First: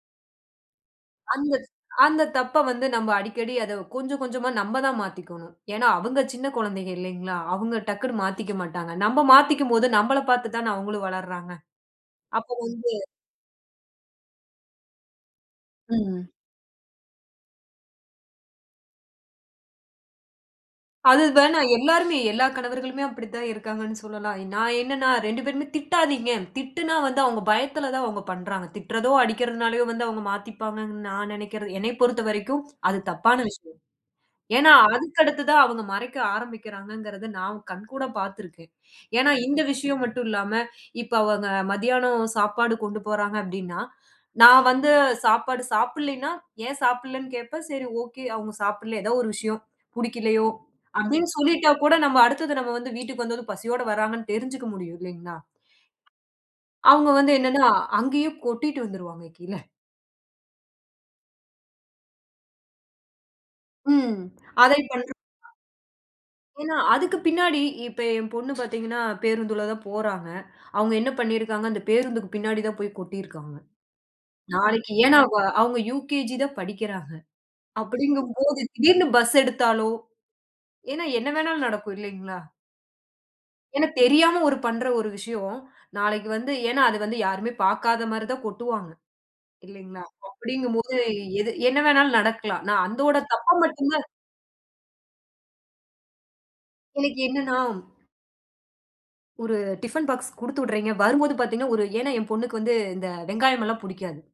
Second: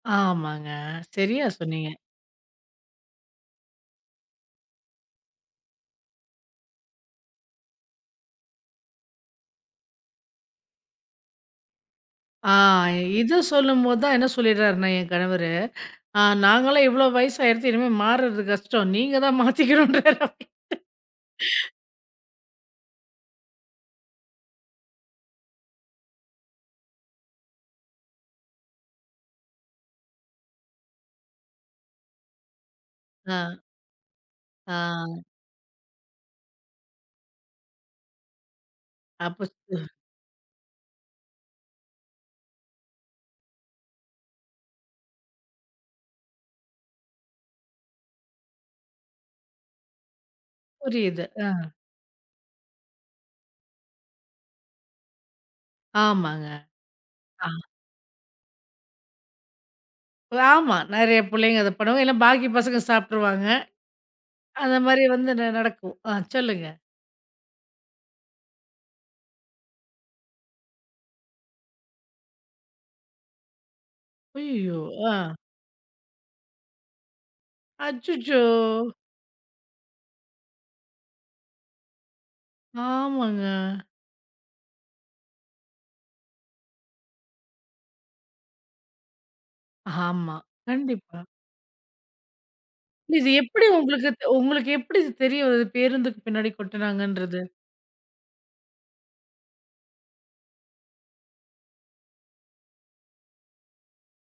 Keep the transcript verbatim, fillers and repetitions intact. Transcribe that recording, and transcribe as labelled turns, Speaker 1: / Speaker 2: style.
Speaker 1: ஆமாங்க. சரியா
Speaker 2: அந்த
Speaker 1: சொன்னீங்க.
Speaker 2: அந்தத் தப்ப வந்து நம்ம அடிக்கடி அத கொஞ்சம் கொஞ்சமா நம்ம தான் மாத்திக்கோணும். ஏன்னா, அவங்க சின்னக் குழந்தைங்க இல்லைங்களா, அவங்க டக்குன்னு மாத்திக்க மாட்டாங்க. நம்ம மாத்திக்கும்போது நம்மள பார்த்துத் தான அவங்களும் வளர்றாங்க.
Speaker 1: அ
Speaker 2: அப்போ வந்து
Speaker 1: இத சொல்லும்போது என்ன சொல்லிடாருன்னா என் கணவரு, அ
Speaker 2: ம்.
Speaker 1: நாங்கல்லாம் இவ்ளோ வயசாயிருச்சு. இனிமே, மாறுறது கஷ்டம். நீங்க தான் மாத்திக்கணும்றாரு.
Speaker 2: அது, வேணா எல்லாருமே எல்லா கணவர்களுமே அப்டி தான் இருக்காங்கன்னு சொல்லலாம். நான் என்னன்னா, ரெண்டு பேருமே திட்டாதீங்க. திட்டுனா, வந்து அவங்க பயத்துல தான் அவங்க பண்றாங்க. திட்டுறதோ, அடிக்கிறதுனாலே வந்து அவங்க மாத்திப்பாங்கன்னு நான் நெனைக்கறது என்னை பொறுத்தவரைக்கும் அது தப்பான
Speaker 1: அ.
Speaker 2: விஷயம். ஏன்னா, அதுக்கு
Speaker 1: அ.
Speaker 2: அடுத்து தான் அவங்க மறைக்க ஆரம்பிக்கிறாங்கங்கிறதை நான் கண்கூட பாத்திருக்கேன். ஏன்னா,
Speaker 1: அப்ப
Speaker 2: இந்த
Speaker 1: [unintelligible]
Speaker 2: விஷயம் மட்டும் இல்லாம, இப்ப அவங்க மத்தியானம் சாப்பாடு கொண்டு போறாங்க அப்டின்னா, நான் வந்து சாப்பாடு சாப்பிடலைன்னா, ஏன் சாப்பிடலைன்னு கேப்பேன், சரி ஓகே. அவங்க சாப்பிடலை ஏதோ ஒரு விஷயம் பிடிக்கலையோ,
Speaker 1: புரியுது.
Speaker 2: அப்டின்னு சொல்லிட்டா
Speaker 1: அ.
Speaker 2: கூட நம்ம அடுத்தது நம்ம வந்து வீட்டுக்கு வந்து பசியோட வர்றாங்கன்னு தெரிஞ்சுக்க முடியும் இல்லைங்களா?
Speaker 1: ஆமாங்க,
Speaker 2: அவங்க, வந்து
Speaker 1: அ.
Speaker 2: என்னன்னா, அங்கேயே கொட்டிட்டு வந்துருவாங்க, கீழ.
Speaker 1: ஆமா. நெறைய புள்ளைங்க இத பண்ணுவாங்க. இல்ல பாக்கி பசங்க சாப்பிட்டுருவாங்க.
Speaker 2: ம்.
Speaker 1: அந்த
Speaker 2: அதைப்
Speaker 1: மாரி
Speaker 2: பண்ணறப்
Speaker 1: வந்து ந
Speaker 2: அ
Speaker 1: நடக்கும். அ சொல்லுங்க.
Speaker 2: ஏன்னா, அதுக்கு பின்னாடி இப்ப என் பொண்ணு பாத்தீங்கன்னா, பேருந்துல தான் போறாங்க. அவங்க, என்ன பண்ணிருக்காங்க? அந்தப் பேருந்துக்கு பின்னாடி தான் போய் கொட்டிருக்காங்க.
Speaker 1: அய்யயோ,
Speaker 2: நாளைக்கு,
Speaker 1: அ.
Speaker 2: ஏன்னா அவ அவங்க யுகேஜி தான் படிக்கிறாங்க.
Speaker 1: அச்சச்சோ!
Speaker 2: அப்டிங்கும்போது திடீர்னு பஸ் எடுத்தாலோ, ஏன்னா என்ன வேணாலும் நடக்கும் இல்லைங்களா?
Speaker 1: ஆமாங்க.
Speaker 2: ஏன்னா, தெரியாம ஒரு பண்ற ஒரு விஷயம் நாளைக்கு வந்து, ஏன்னா, அது வந்து யாருமே பாக்காத மாரி தான் கொட்டுவாங்க, இல்லீங்களா.
Speaker 1: ஆமா.
Speaker 2: அப்டிங்கும்போது
Speaker 1: கண்டிப்பா.
Speaker 2: எது என்ன வேணாலும் நடக்கலாம். நான் அந்தத்
Speaker 1: இது,
Speaker 2: தப்ப
Speaker 1: எப்டி
Speaker 2: மட்டும்தான்
Speaker 1: உங்களுக்கு தோ உங்களுக்கு எப்டி இது தெரியும். பேருந்து பின்னாடி
Speaker 2: எனக்கு
Speaker 1: கொட்டுனாங்கன்றது?
Speaker 2: என்னன்னா ஒரு டிஃபன் பாக்ஸ் குடுத்துடுறீங்க. வரும்போது பாத்தீங்கன்னா ஒரு ஏன்னா, என் பொண்ணுக்கு வந்து இந்த வெங்காயம் எல்லாம் புடிக்காது.